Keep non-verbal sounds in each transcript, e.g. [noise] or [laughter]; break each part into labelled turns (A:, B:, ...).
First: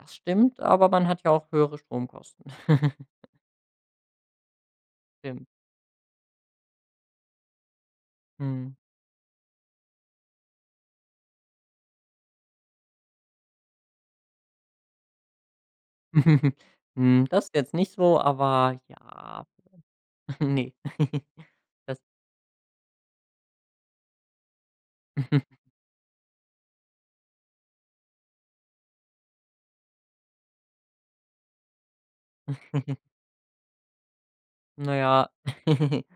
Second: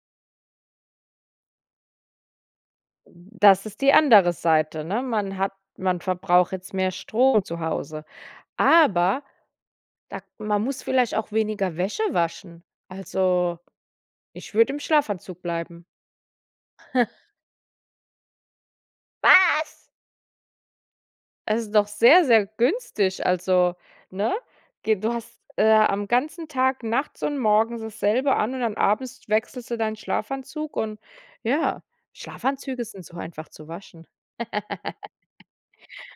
A: Das stimmt, aber man hat ja auch höhere Stromkosten. [giggles]
B: Das ist die andere Seite, ne? Man
A: Stimmt.
B: hat man verbraucht jetzt mehr Strom zu Hause,
A: Mhm.
B: aber da k man muss vielleicht auch weniger Wäsche waschen. Also, ich würde im Schlafanzug bleiben.
A: [chuckles]
B: [giggles]
A: Hm, das jetzt nicht so, aber ja.
B: Was?
A: [giggles] Ne. [giggles]
B: Es ist doch
A: Das
B: sehr, sehr günstig, also ne? Ge du hast,
A: [giggles]
B: äh, am ganzen Tag nachts und morgens dasselbe an und dann abends wechselst du deinen Schlafanzug und ja, Schlafanzüge
A: [chuckles]
B: sind so einfach zu waschen.
A: Na
B: [giggles]
A: ja. [giggles]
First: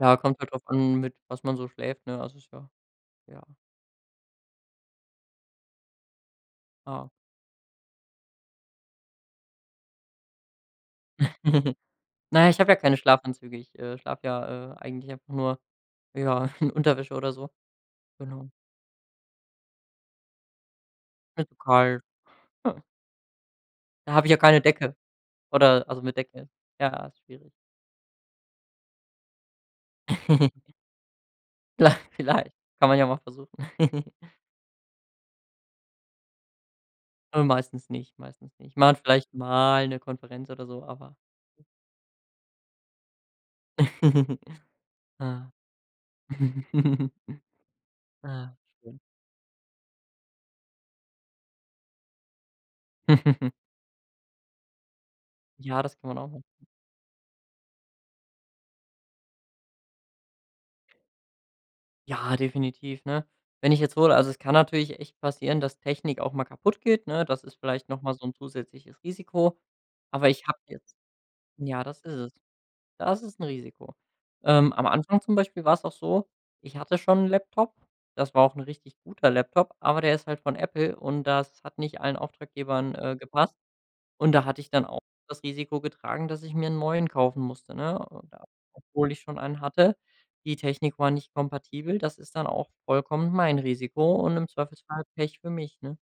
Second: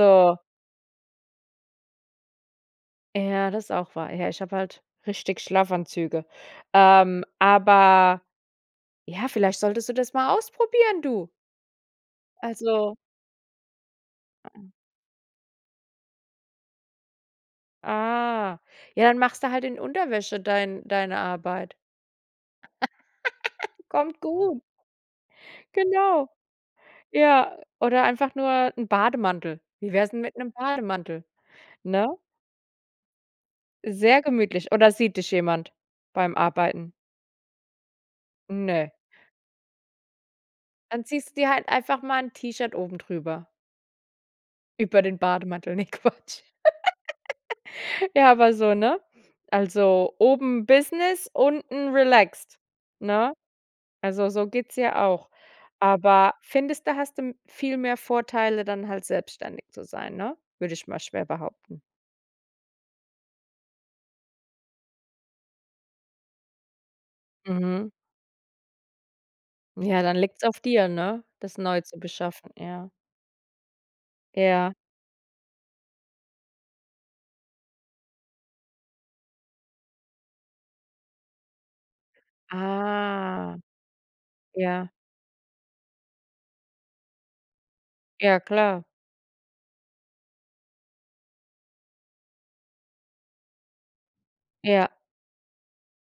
A: Ja, kommt halt drauf an mit was man so schläft, ne, das ist ja ja.
B: Ja, das auch wahr. Ja, ich habe halt richtig Schlafanzüge.
A: Ja.
B: Ähm, aber ja, vielleicht solltest du das mal ausprobieren, du.
A: [giggles] Na, ich habe ja
B: Also
A: keine Schlafanzüge, ich, äh, schlafe ja, äh, eigentlich einfach nur, ja, in Unterwäsche oder so. Genau.
B: Ah, ja dann machst du halt in Unterwäsche dein deine
A: Mir zu
B: Arbeit.
A: kalt.
B: [laughs]
A: Da
B: Kommt
A: habe ich ja keine
B: gut.
A: Decke oder also mit
B: Genau.
A: Decke, ja, ist schwierig.
B: Ja, oder einfach nur 'n Bademantel. Wie wär's 'n mit 'nem
A: [giggles]
B: Bademantel?
A: La
B: Ne?
A: vielleicht, kann man ja mal versuchen. [giggles]
B: Sehr gemütlich. Oder sieht dich jemand beim Arbeiten?
A: Äh, meistens nicht, meistens nicht.
B: Ne.
A: Man vielleicht mal 'ne Konferenz oder so,
B: Dann
A: aber
B: ziehst du dir halt einfach mal 'n T-Shirt oben drüber
A: [giggles]
B: über den
A: Ja.
B: Bademantel, ne Quatsch.
A: [giggles]
B: [laughs] Ja, aber
A: Ja,
B: so, ne?
A: stimmt.
B: Also, oben Business, unten relaxt, ne?
A: [giggles]
B: Also so geht's ja auch.
A: Ja, das kann man auch
B: Aber
A: machen.
B: findest du, hast du viel mehr Vorteile, dann halt selbstständig zu sein, ne? Würde ich mal schwer behaupten.
A: Ja, definitiv, ne? Wenn ich jetzt hole also es kann natürlich echt passieren, dass Technik auch mal kaputt geht, ne? Das ist vielleicht
B: Mhm.
A: noch mal so 'n zusätzliches Risiko,
B: Ja, dann
A: aber
B: liegt's
A: ich habe
B: auf dir,
A: jetzt
B: ne, das neu
A: Ja,
B: zu
A: das ist es.
B: beschaffen, ja.
A: Das ist 'n Risiko. Ähm,
B: Ja.
A: am Anfang zum Beispiel war es auch so, ich hatte schon 'n Laptop, das war auch 'n richtig guter Laptop, aber der ist halt von Apple und das hat nicht allen Auftraggebern, äh,
B: Ah,
A: gepasst. Und da hatte ich dann
B: ja.
A: auch das Risiko getragen, dass ich mir 'n neuen kaufen musste, ne? Und
B: Ja,
A: da
B: klar.
A: obwohl ich schon einen hatte, die Technik war nicht kompatibel, das ist dann auch vollkommen mein Risiko und im
B: Ja.
A: Zweifelsfall Pech für mich, ne?